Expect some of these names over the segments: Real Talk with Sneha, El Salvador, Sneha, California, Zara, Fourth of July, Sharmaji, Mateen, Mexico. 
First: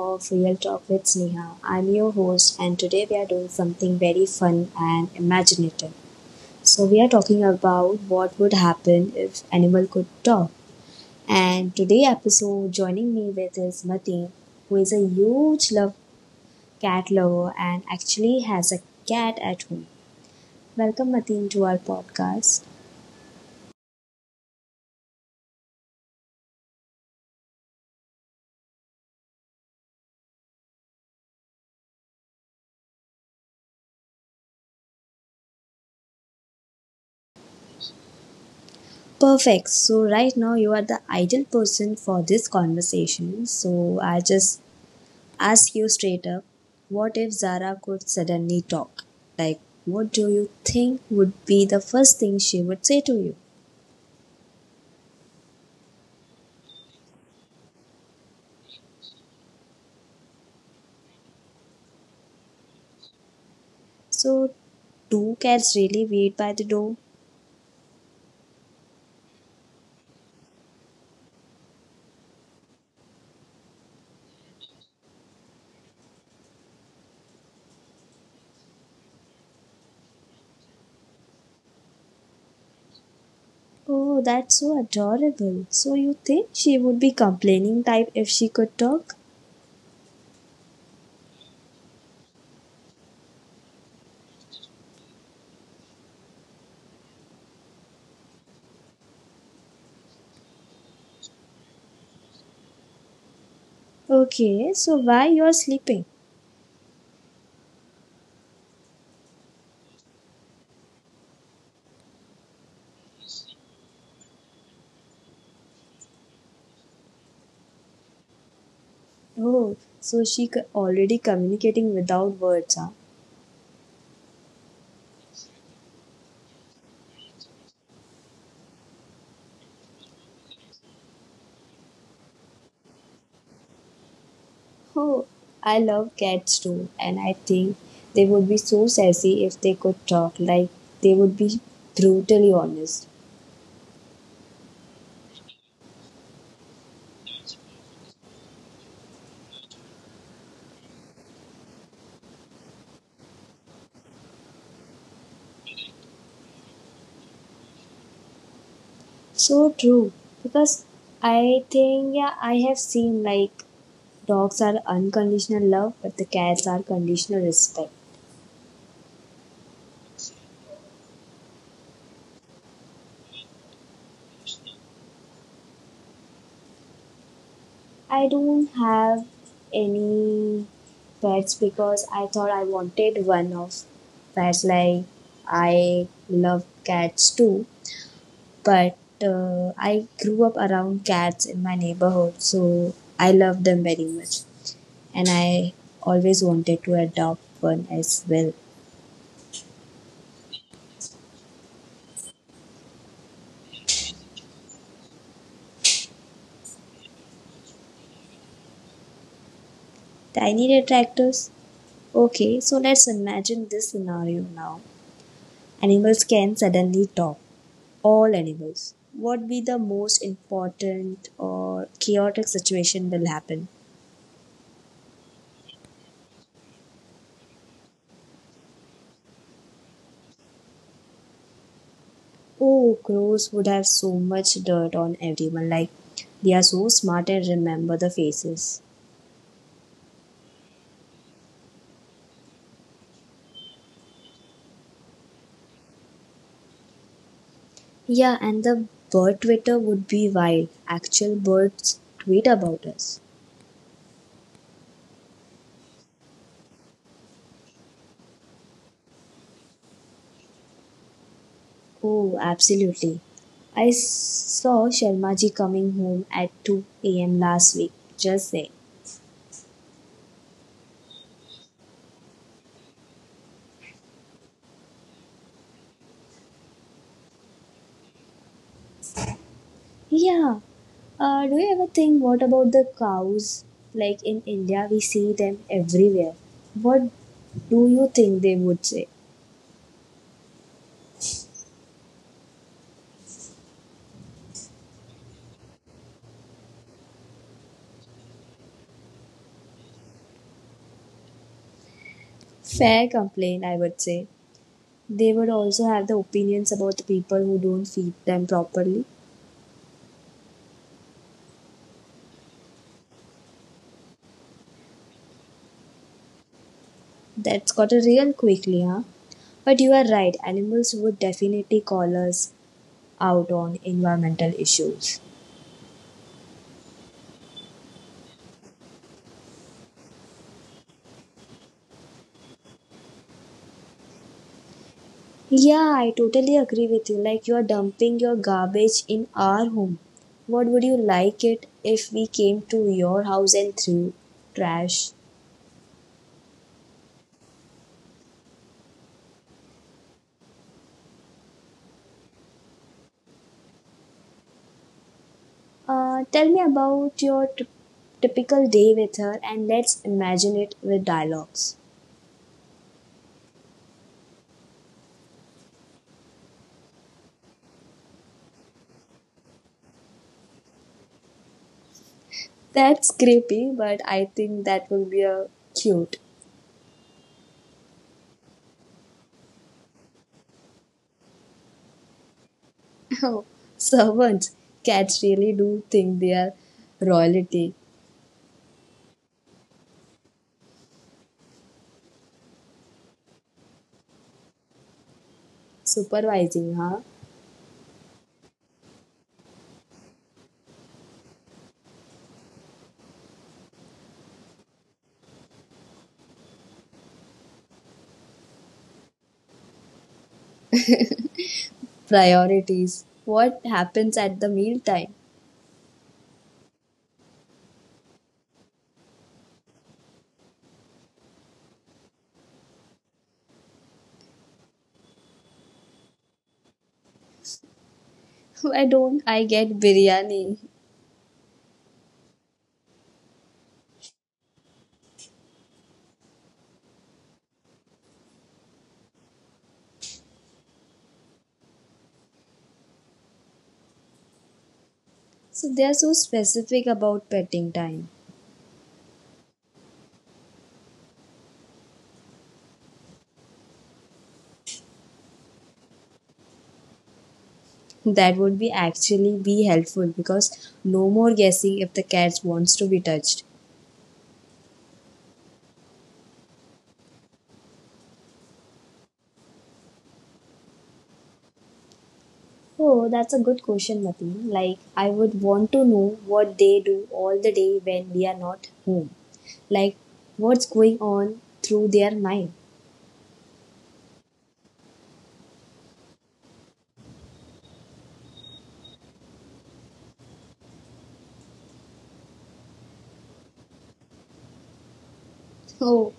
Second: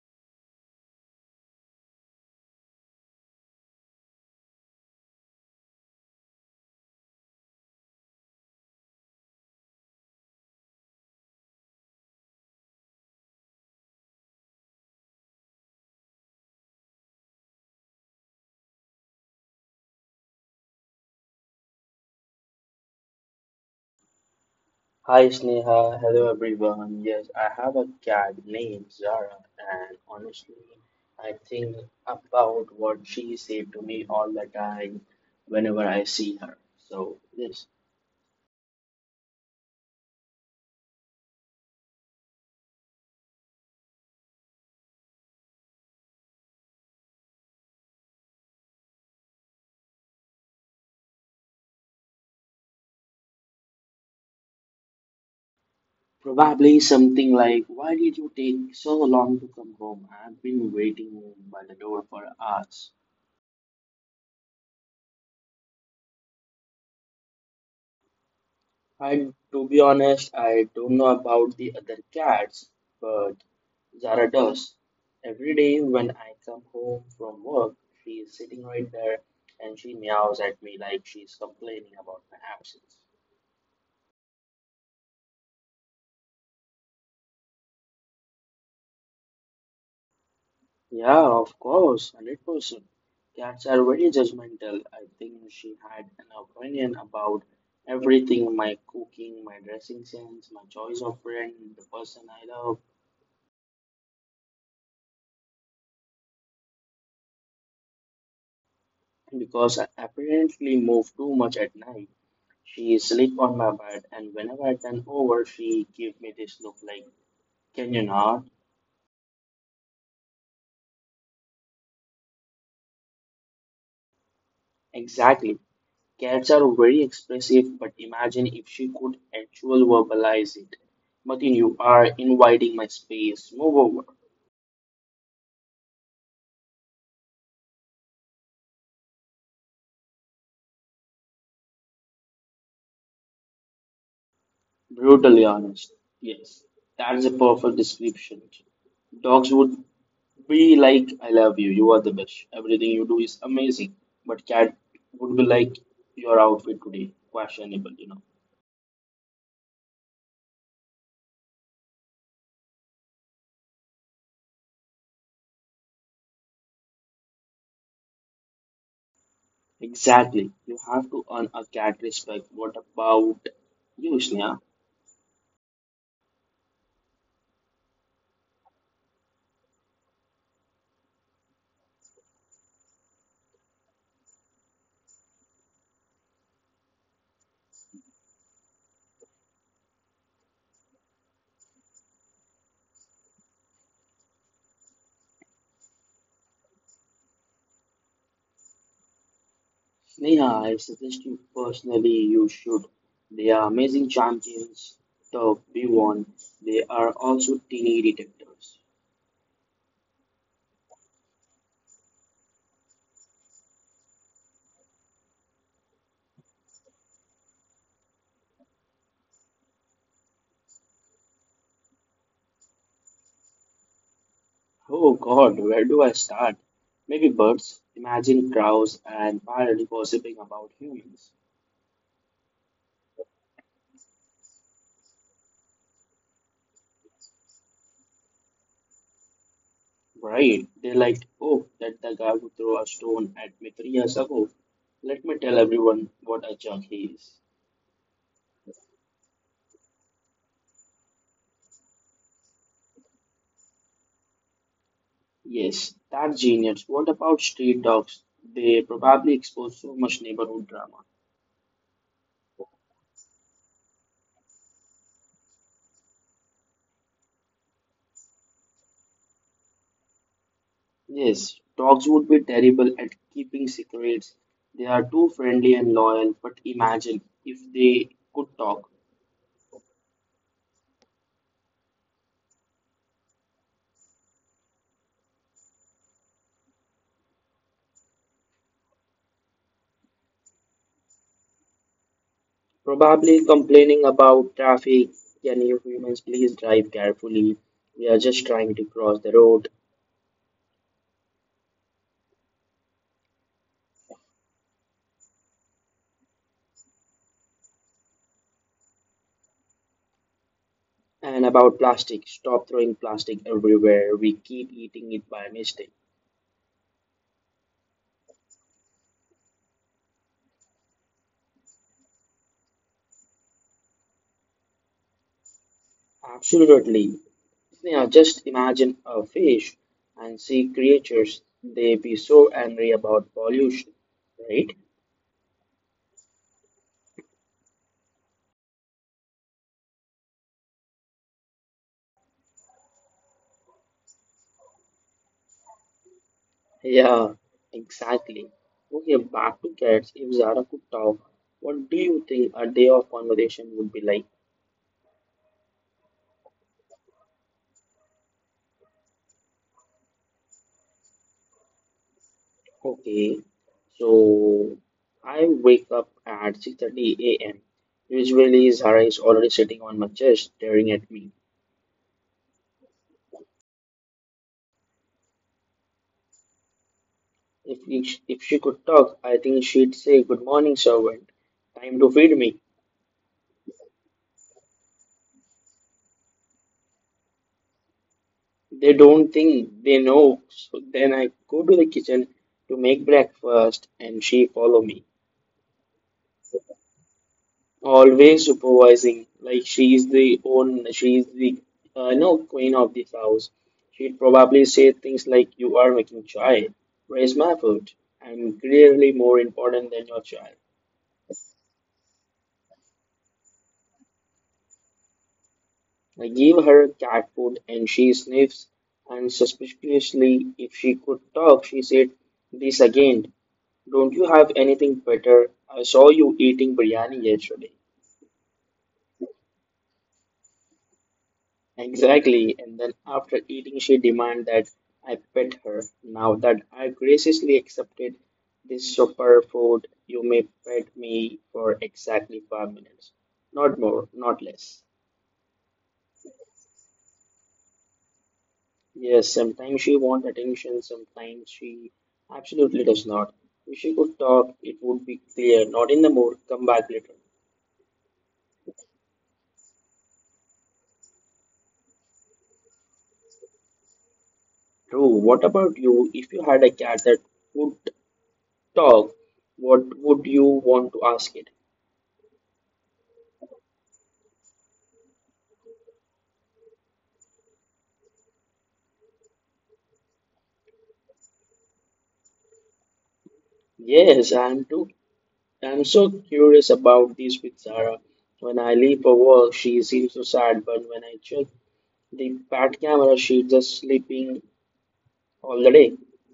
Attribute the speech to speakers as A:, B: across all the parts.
A: of Real Talk with Sneha. I'm your host, and today we are doing something very fun and imaginative. So, we are talking about what would happen if animal could talk. And today episode, joining me with is Mateen, who is a huge love cat lover and actually has a cat at home. Welcome, Mateen, to our podcast.
B: Hi Sneha, hello everyone. Yes, I have a cat named Zara, and honestly, I think about what she said to me all the time whenever I see her. So, yes,
A: Perfect. So, right now you are the ideal person for this conversation. So, I just ask you straight up, what if Zara could suddenly talk? Like, what do you think would be the first thing she would say to you?
B: probably something like, why did you take so long to come home? I've been waiting by the door for hours.
A: So, two cats really wait by the door?
B: I To be honest, I don't know about the other cats, but Zara does. Every day when I come home from work, she is sitting right there and she meows at me like she's complaining about my absence.
A: Oh, that's so adorable. So, you think she would be complaining type if she could talk?
B: Yeah, of course, 100%. Cats are very judgmental. I think she had an opinion about everything, my cooking, my dressing sense, my choice of friend, the person I love,
A: Okay, so why you're sleeping?
B: because I apparently move too much at night. She sleep on my bed and whenever I turn over she give me this look like, can you not?
A: Oh, so she already communicating without words, huh?
B: Exactly. Cats are very expressive but imagine if she could actually verbalize it. Martin, you are inviting my space. Move over.
A: Oh, I love cats too, and I think they would be so sassy if they could talk, like they would be brutally honest.
B: Brutally honest. Yes. That's a perfect description. Dogs would be like, I love you, you are the best. Everything you do is amazing. But cat would be like, your outfit today. Questionable, you know.
A: So true, because I think, yeah, I have seen like dogs are unconditional love, but the cats are conditional respect.
B: Exactly. You have to earn a cat respect. What about you, Sneha?
A: I don't have any pets because I thought I wanted one of pets, like I love cats too but I grew up around cats in my neighborhood, so I love them very much. And I always wanted to adopt one as well.
B: Sneha, I suggest you personally you should. They are amazing champions. The we won. They are also teeny detectors.
A: Tiny detractors? Okay, so let's imagine this scenario now. Animals can suddenly talk. All animals. What be the most important or chaotic situation will happen?
B: Oh God, where do I start? Maybe birds. Imagine crows and parrots gossiping about humans.
A: Oh, crows would have so much dirt on everyone. Like, they are so smart and remember the faces.
B: Right? They're like, oh, that the guy who threw a stone at me three years ago. Let me tell everyone what a jerk he is.
A: Yeah, and the bird Twitter would be wild. Actual birds tweet about us.
B: Yes, that's genius. What about street dogs? They probably expose so much neighborhood drama.
A: Oh, absolutely. Saw Sharmaji coming home at 2 a.m. last week. Just saying.
B: Yes, dogs would be terrible at keeping secrets. They are too friendly and loyal, but imagine if they could talk.
A: Yeah. Do you ever think what about the cows? Like in India, we see them everywhere. What do you think they would say?
B: Probably complaining about traffic. Can you humans please drive carefully? We are just trying to cross the road.
A: Fair complaint, I would say. They would also have the opinions about the people who don't feed them properly.
B: And about plastic, stop throwing plastic everywhere. We keep eating it by mistake.
A: That's got a real quickly, huh? But you are right, animals would definitely call us out on environmental issues.
B: Absolutely. Sneha, just imagine a fish and sea creatures. They be so angry about pollution, right?
A: Yeah, I totally agree with you. Like, you are dumping your garbage in our home. What would you like it if we came to your house and threw trash?
B: Yeah, exactly. Okay, back to cats. If Zara could talk, what do you think a day of conversation would be like?
A: Tell me about your typical day with her and let's imagine it with dialogues.
B: Okay, so I wake up at 6:30 a.m. Usually, Zara is already sitting on my chest, staring at me.
A: That's creepy, but I think that would be a cute.
B: If, if she could talk, I think she'd say, "Good morning, servant. Time to feed me."
A: Oh, servants. Cats really do think they are royalty.
B: They don't think, they know. So then I go to the kitchen to make breakfast and she follow me.
A: Supervising, huh?
B: Always supervising, like she is the own, she is the no queen of this house. She'd probably say things like, "You are making chai. Where's my food? I'm clearly more important than your chai."
A: Priorities. What happens at the mealtime?
B: I give her cat food and she sniffs, and suspiciously, if she could talk, she said, "This again. Don't you have anything better? I saw you eating biryani yesterday."
A: Why don't I get biryani?
B: Exactly. And then after eating, she demanded that I pet her. Now that I graciously accepted this superfood, you may pet me for exactly five minutes. Not more, not less.
A: So they are so specific about petting time.
B: Yes, sometimes she wants attention, sometimes she absolutely does not. If she could talk, it would be clear. Not in the mood, come back later.
A: That would be actually be helpful because no more guessing if the cat wants to be touched.
B: True. What about you? If you had a cat that would talk, what would you want to ask it?
A: Oh, that's a good question, Mati. Like, I would want to know what they do all the day when we are not home, like what's going on through their mind.
B: Yes, I am too. I am so curious about this with Zara. When I leave for work, she seems so sad, but when I check the fat camera, she's just sleeping all the day.
A: Oh,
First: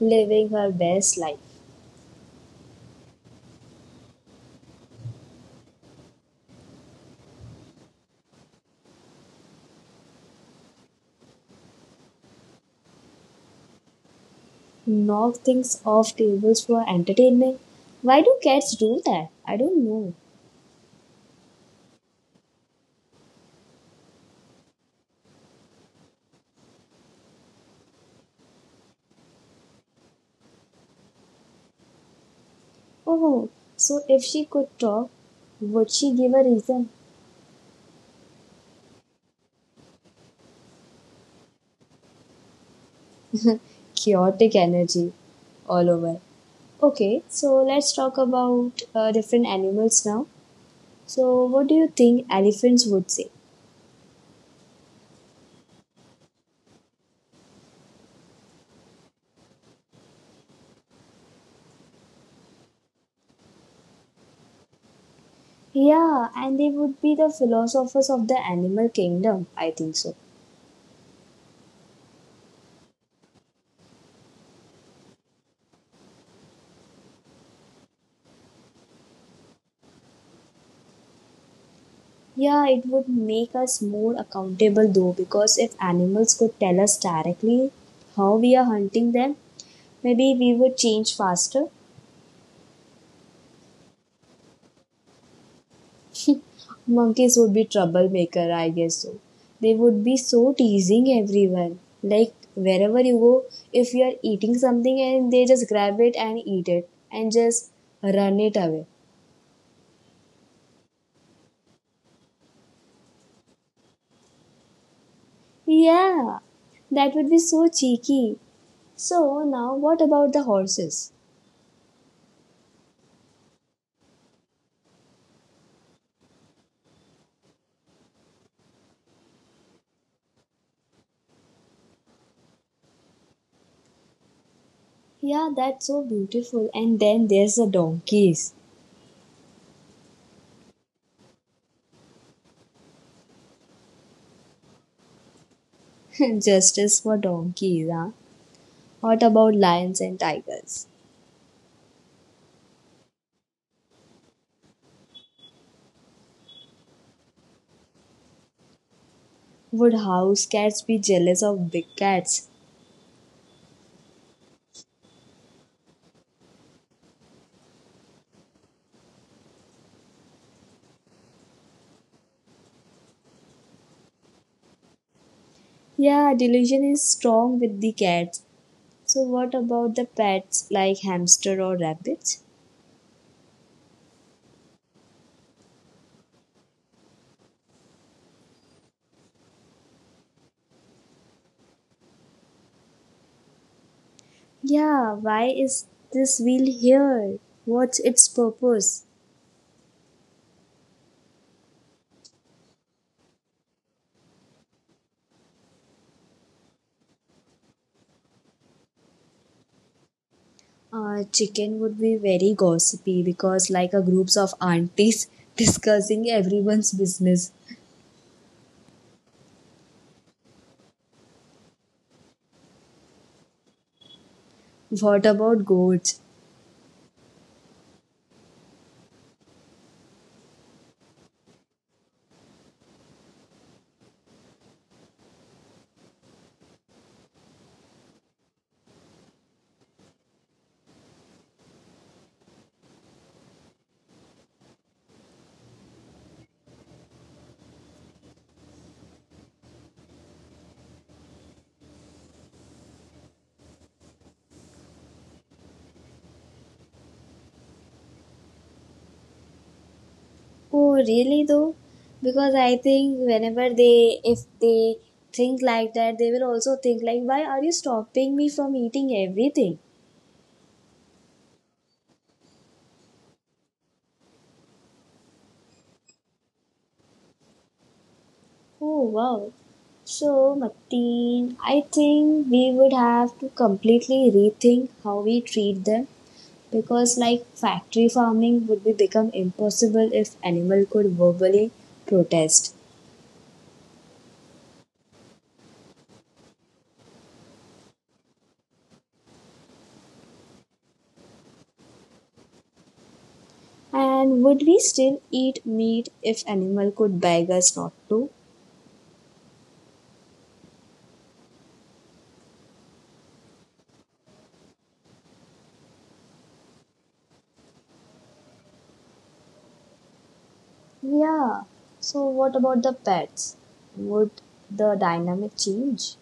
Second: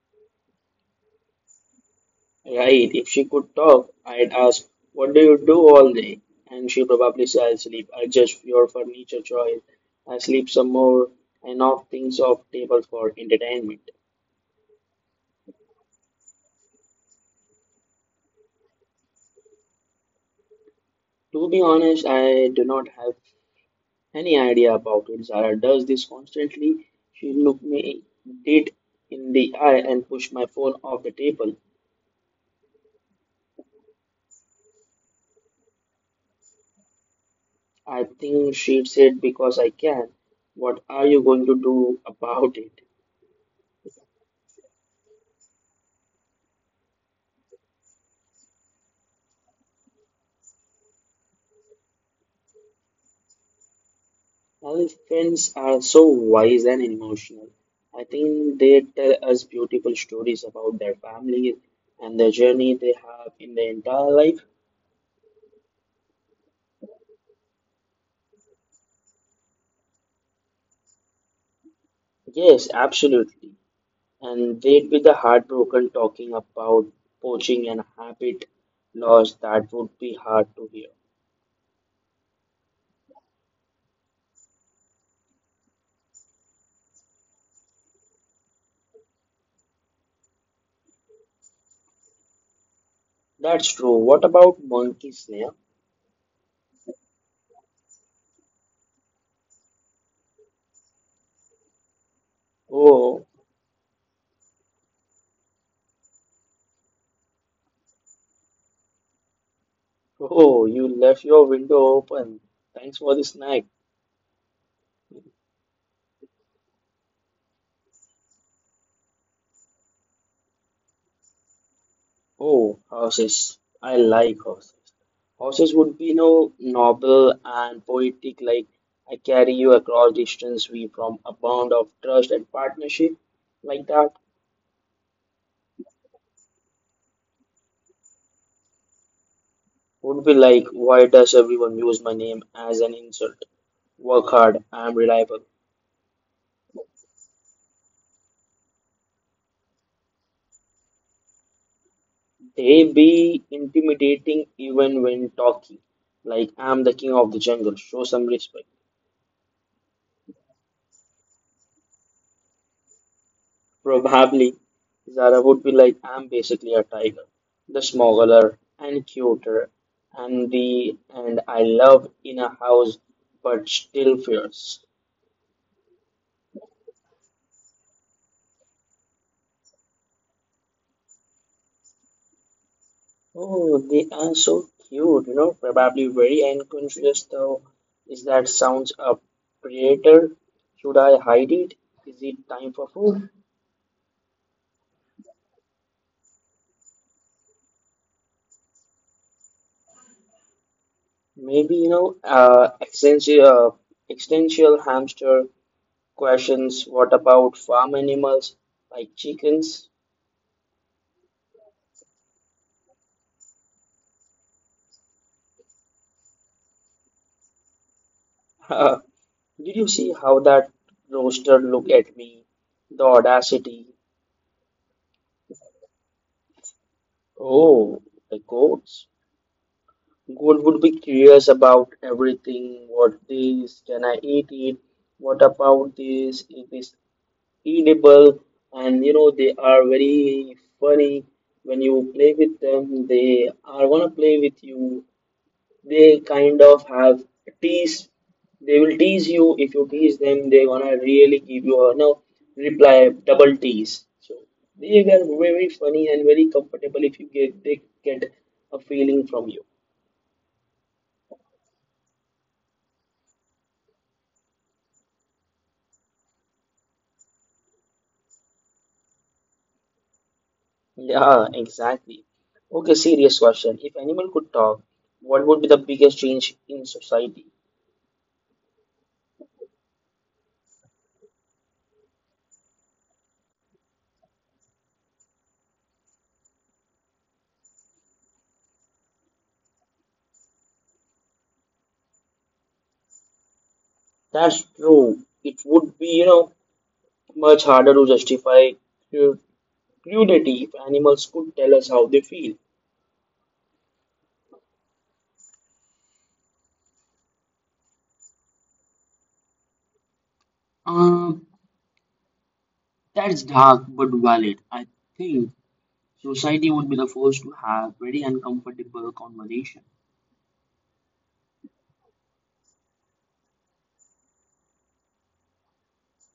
A: living her best life.
B: Right, if she could talk, I'd ask, what do you do all day? And she probably says, I sleep. I just your furniture choice. I sleep some more and knock things off table for entertainment.
A: Knock things off tables for entertainment. Why do cats do that? I don't know.
B: To be honest, I do not have any idea about it. Zara does this constantly. She looked me dead in the eye and pushed my phone off the table.
A: Oh, so if she could talk, would she give a reason?
B: I think she said, because I can. What are you going to do about it?
A: Chaotic energy all over. Okay, so let's talk about different animals now. So, what do you think elephants would say?
B: Elephants are so wise and emotional. I think they tell us beautiful stories about their families and the journey they have in their entire life.
A: Yeah, and they would be the philosophers of the animal kingdom. I think so.
B: Yes, absolutely. And they'd be the heartbroken talking about poaching and habit loss that would be hard to hear.
A: Yeah, it would make us more accountable though, because if animals could tell us directly how we are hunting them, maybe we would change faster.
B: That's true. What about monkey snare?
A: Monkeys would be troublemaker, I guess so. They would be so teasing everyone. Like wherever you
B: Oh,
A: go, if you are eating something and they just grab it and eat it and just run it away.
B: oh, you left your window open. Thanks for the snack.
A: Yeah, that would be so cheeky. So now what about the horses?
B: Oh, horses. I like horses. Horses would be no noble and poetic like, I carry you across distance we from a bond of trust and partnership like that.
A: Yeah, that's so beautiful. And then there's the donkeys.
B: Would be like, why does everyone use my name as an insult? Work hard, I am reliable.
A: Justice for donkeys, huh? What about lions and tigers?
B: They be intimidating even when talking. Like, I'm the king of the jungle. Show some respect.
A: Would house cats be jealous of big cats?
B: Probably Zara would be like, I'm basically a tiger. The smaller and cuter and the and I love in a house but still fierce.
A: Yeah, delusion is strong with the cats. So what about the pets like hamster or rabbits?
B: Oh, they are so cute, you know, probably very unconscious though. Is that sounds a predator? Should I hide it? Is it time for food?
A: Yeah, why is this wheel here? What's its purpose?
B: Maybe, existential, existential hamster questions. What about farm animals like chickens?
A: Chicken would be very gossipy because like a groups of aunties discussing everyone's business.
B: Uh, did you see how that rooster looked at me? The audacity.
A: What about goats?
B: Oh, the goats. Goat would be curious about everything. What this? Can I eat it? What about this? Is this edible? And you know they are very funny, when you play with them they are gonna play with you. They kind of have tease, they will tease you, if you tease them they gonna really give you a no reply double tease. So they are very funny and very comfortable if you get, they get a feeling from you.
A: Oh, really though? Because I think whenever they, if they think like that, they will also think like, why are you stopping me from eating everything?
B: Yeah, exactly. Okay, serious question, if animal could talk, what would be the biggest change in society?
A: Oh, wow. So, Martin, I think we would have to completely rethink how we treat them because, like, factory farming would be become impossible if animal could verbally protest.
B: That's true. It would be, you know, much harder to justify cru- cruelty if animals could tell us how they feel.
A: And would we still eat meat if animal could beg us not to?
B: Uh, that's dark but valid. I think society would be the first to have very uncomfortable conversation.
A: Yeah. So what about the pets? Would the dynamic change?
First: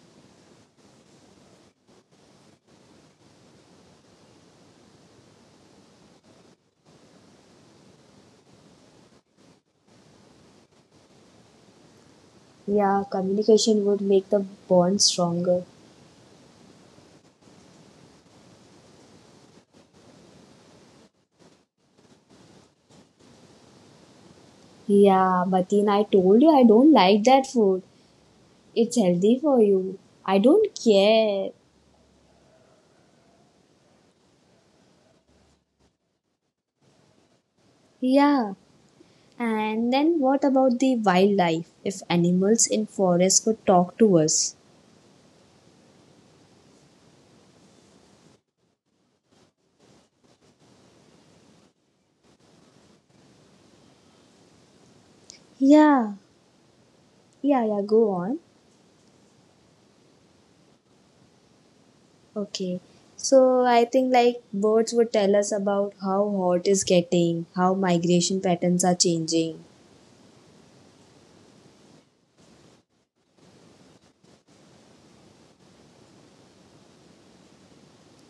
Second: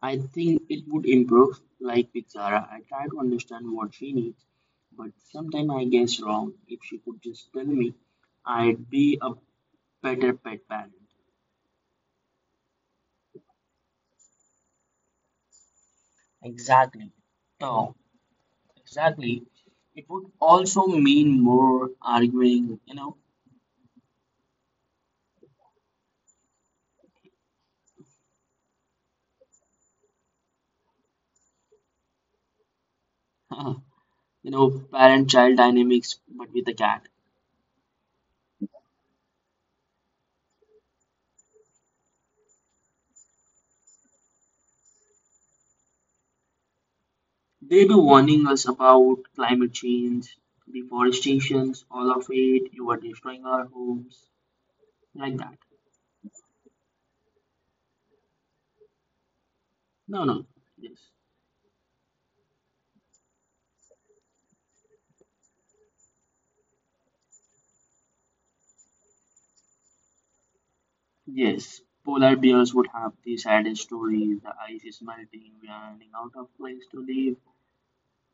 B: I think it would improve. Like with Zara, I try to understand what she needs, but sometimes I guess wrong. If she could just tell me, I'd be a better pet parent.
A: Yeah, communication would make the bond stronger.
B: Exactly. So exactly. It would also mean more arguing, you know,
A: Yeah, Mateen, I told you I don't like that food. It's healthy for you. I don't care.
B: you know, parent-child dynamics, but with a cat.
A: Yeah. And then what about the wildlife? If animals in forest could talk to us?
B: They be warning us about climate change, deforestations, all of it. You are destroying our homes, like that.
A: Yeah. Yeah, yeah, go on.
B: No, no. Yes,
A: Okay. So I think like birds would tell us about how hot is getting, how migration patterns are changing.
B: yes. Polar bears would have the saddest stories. The ice is melting. We are running out of place to live.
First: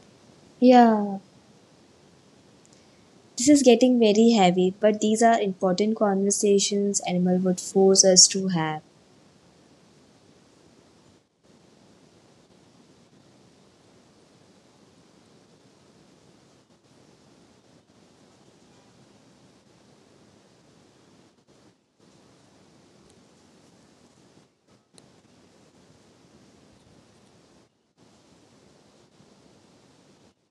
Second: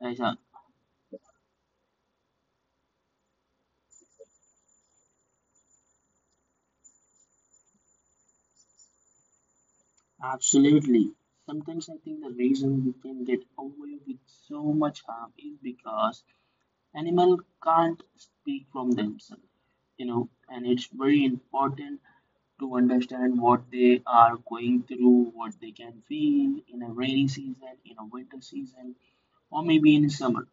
B: Like,
A: Yeah. This is getting very heavy, but these are important conversations animal would force us to have.
B: absolutely. Sometimes I think the reason we can get away with so much harm is because animals can't speak from themselves, you know, and it's very important to understand what they are going through, what they can feel in a rainy season, in a winter season, or maybe in summer.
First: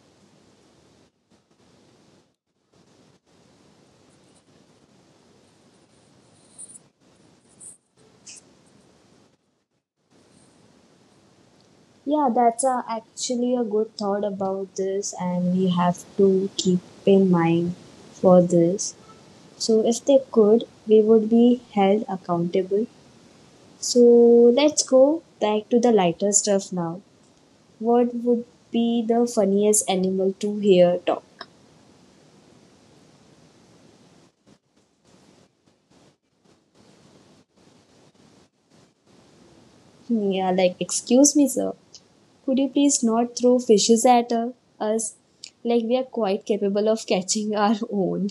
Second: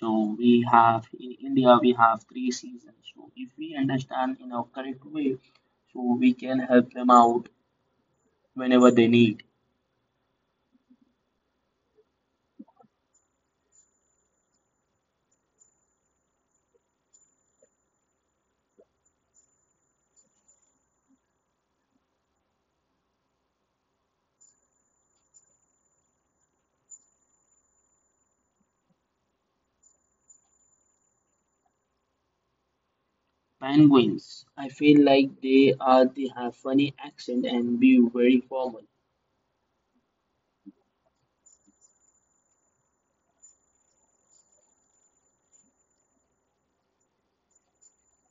B: So we have, in India we have 3 seasons. So if we understand in a correct way, so we can help them out whenever they need.
A: Yeah, that's a, actually a good thought about this and we have to keep in mind for this. So if they could, we would be held accountable. So let's go back to the lighter stuff now. What would be the funniest animal to hear talk?
B: Penguins. I feel like they are, they have funny accent and be very formal.
A: Hmm, yeah, like, excuse me, sir. Could you please not throw fishes at us? Like, we are quite capable of catching our own.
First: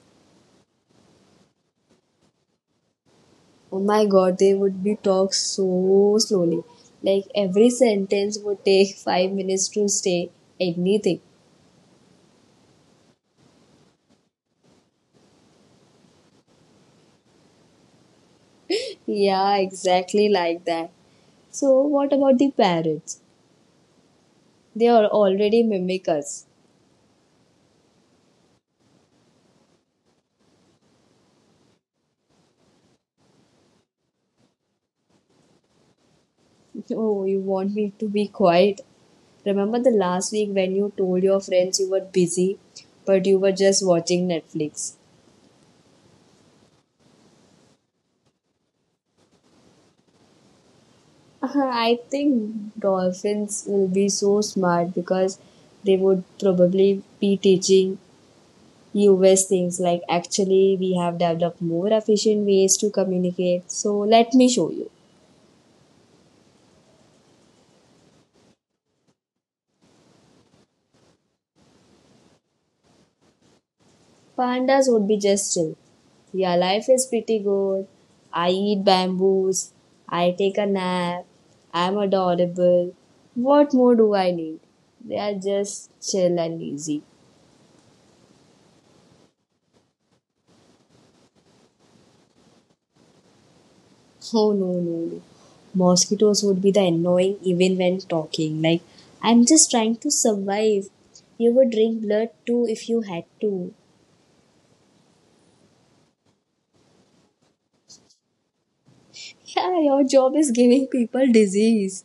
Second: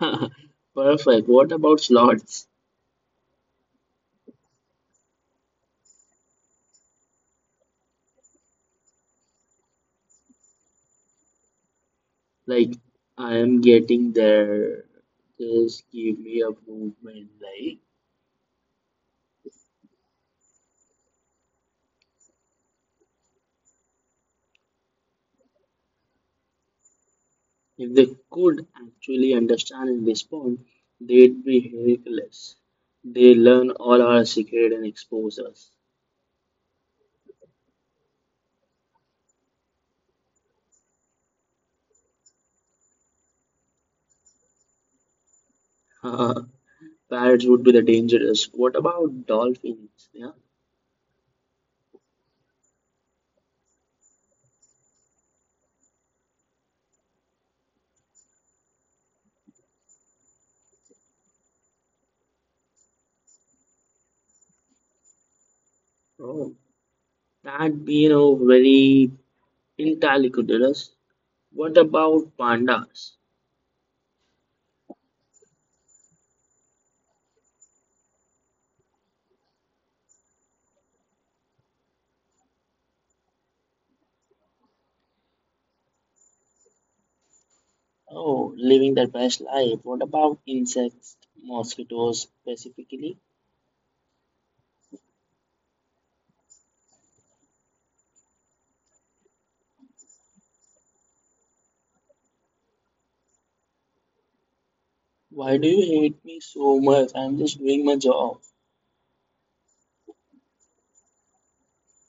B: Perfect. What about sloths?
A: Oh my god, they would be talk so slowly. Like, every sentence would take 5 minutes to say anything.
B: Like, I am getting there. Just give me a movement. Like,
A: Yeah, exactly like that. So, what about the parrots? They are already mimic us.
B: if they could actually understand and respond, they'd be hilarious. They learn all our secret and expose us.
A: Oh, you want me to be quiet? Remember the last week when you told your friends you were busy, but you were just watching Netflix?
B: Parrots would be the dangerous. What about dolphins? Yeah.
A: I think dolphins will be so smart because they would probably be teaching US things like actually we have developed more efficient ways to communicate. So let me show you.
B: Oh, that'd be you know very entirely curious. What about pandas?
A: Pandas would be just chill. Yeah, life is pretty good. I eat bamboos. I take a nap. I'm adorable. What more do I need? They are just chill and easy.
B: Oh, living their best life. What about insects, mosquitoes specifically?
A: Oh no, no, no. Mosquitoes would be the annoying even when talking. Like, I'm just trying to survive. You would drink blood too if you had to.
B: Why do you hate me so much? I'm just doing my job.
A: Yeah, your job is giving people disease.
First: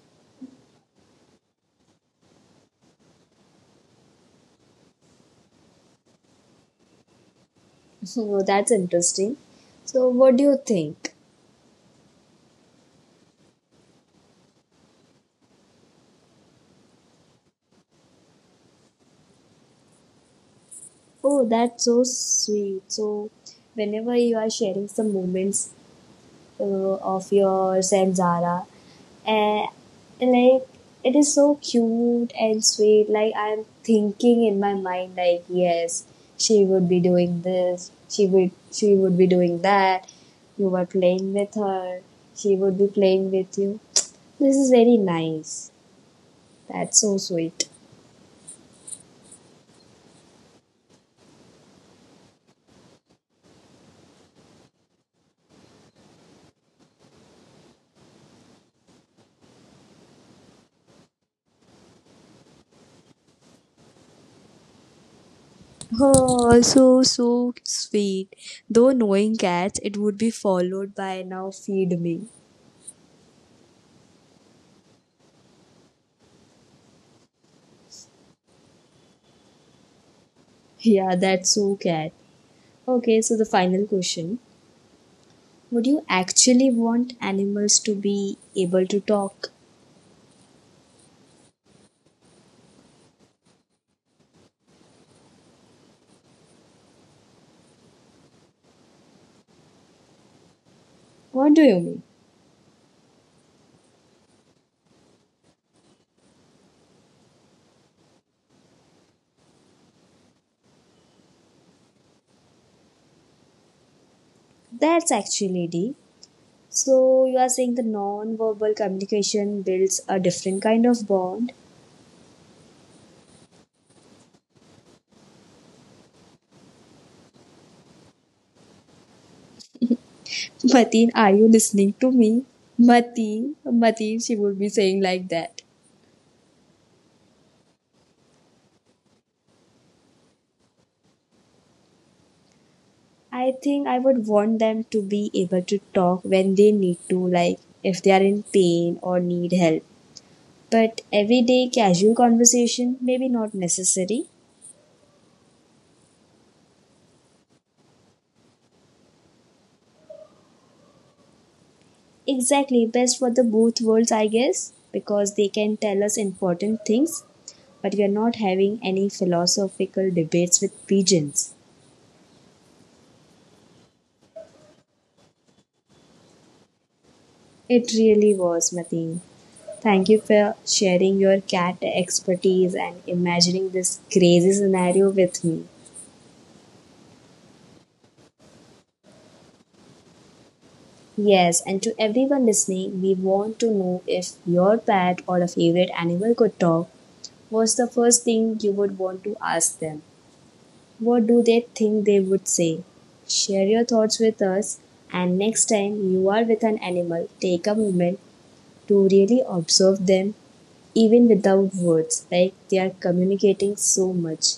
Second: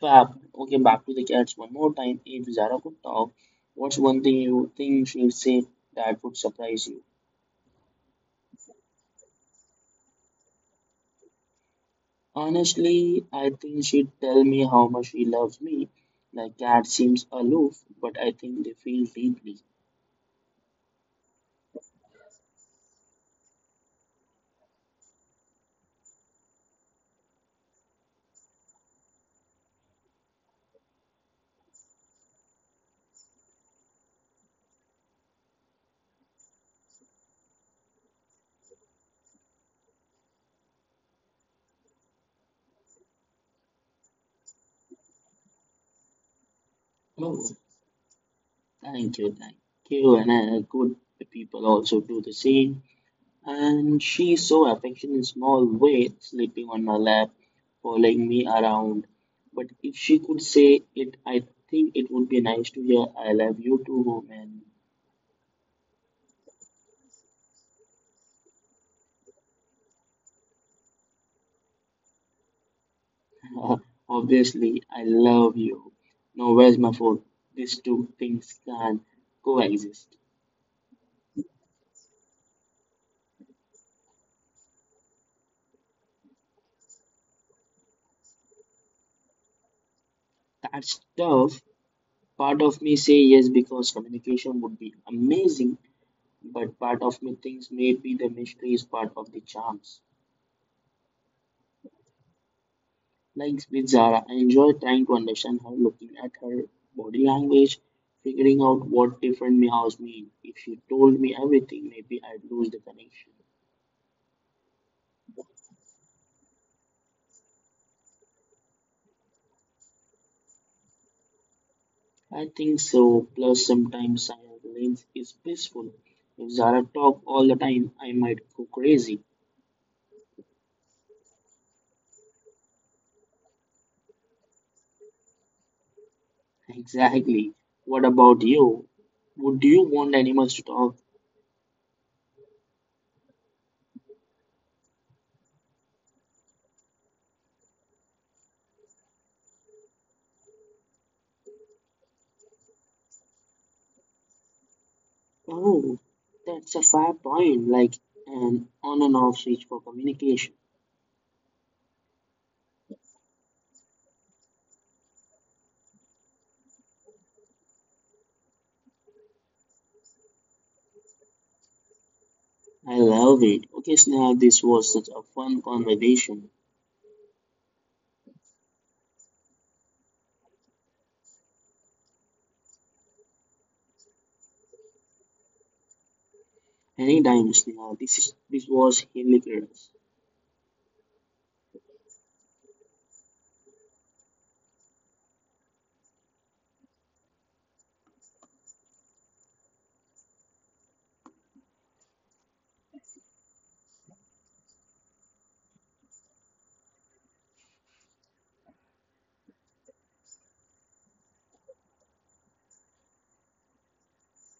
B: Fab. Okay, back to the cats one more time. If Zara could talk, what's one thing you think she'd say that would surprise you?
A: Oh, that's interesting. So, what do you think?
B: Honestly, I think she'd tell me how much she loves me. Like cat seems aloof, but I think they feel deeply.
A: Oh, that's so sweet. So, whenever you are sharing some moments of yours and Zara, and like it is so cute and sweet. Like I'm thinking in my mind, like yes, she would be doing this. She would be doing that. You were playing with her. She would be playing with you. This is very nice. That's so
B: Oh.
A: sweet.
B: Thank you, and good people also do the same. And she's so affectionate in small way, sleeping on my lap, following me around. But if she could say it, I think it would be nice to hear, I love you too, man.
A: Oh, so so sweet. Though knowing cats, it would be followed by now feed me.
B: Obviously, I love you. Now, where's my phone? These two things can't coexist.
A: Yeah, that's so cat. Okay, so the final question. Would you actually want animals to be able to talk?
B: That's tough. Part of me say yes because communication would be amazing, but part of me thinks maybe the mystery is part of the charms.
A: What do you mean?
B: Like with Zara, I enjoy trying to understand her, looking at her body language, figuring out what different meows mean. If she told me everything, maybe I'd lose the connection.
A: That's actually deep. So you are saying the non-verbal communication builds a different kind of bond.
B: I think so. Plus, sometimes silence is peaceful. If Zara talked all the time, I might go crazy.
A: Mateen, are you listening to me? Mateen, Mateen, she would be saying like that.
B: Exactly. What about you? Would you want animals to talk?
A: I think I would want them to be able to talk when they need to, like if they are in pain or need help. But everyday casual conversation, maybe not necessary.
B: Oh, that's a fair point. Like an on and off switch for communication.
A: Exactly, best for the both worlds, I guess, because they can tell us important things, but we are not having any philosophical debates with pigeons.
B: I love it. Okay, Sneha, this was such a fun conversation.
A: It really was, Mateen. Thank you for sharing your cat expertise and imagining this crazy scenario with me.
B: Anytime, Sneha. This was hilarious.
A: Yes, and to everyone listening, we want to know if your pet or a favorite animal could talk, what's the first thing you would want to ask them? What do they think they would say? Share your thoughts with us, and next time you are with an animal, take a moment to really observe them, even without words, like they are communicating so much.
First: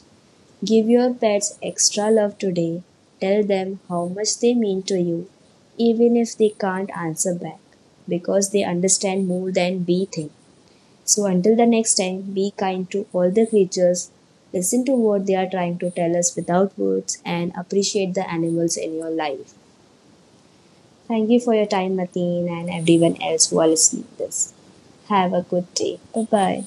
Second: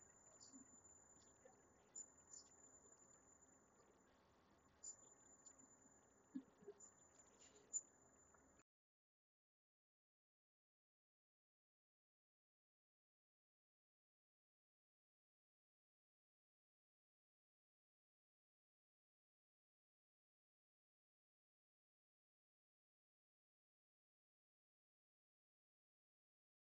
A: Give your pets extra love today. Tell them how much they mean to you, even if they can't answer back, because they understand more than we think. So, until the next time, be kind to all the creatures, listen to what they are trying to tell us without words, and appreciate the animals in your life. Thank you for your time, Mateen, and everyone else who are listening to this. Have a good day. Bye bye.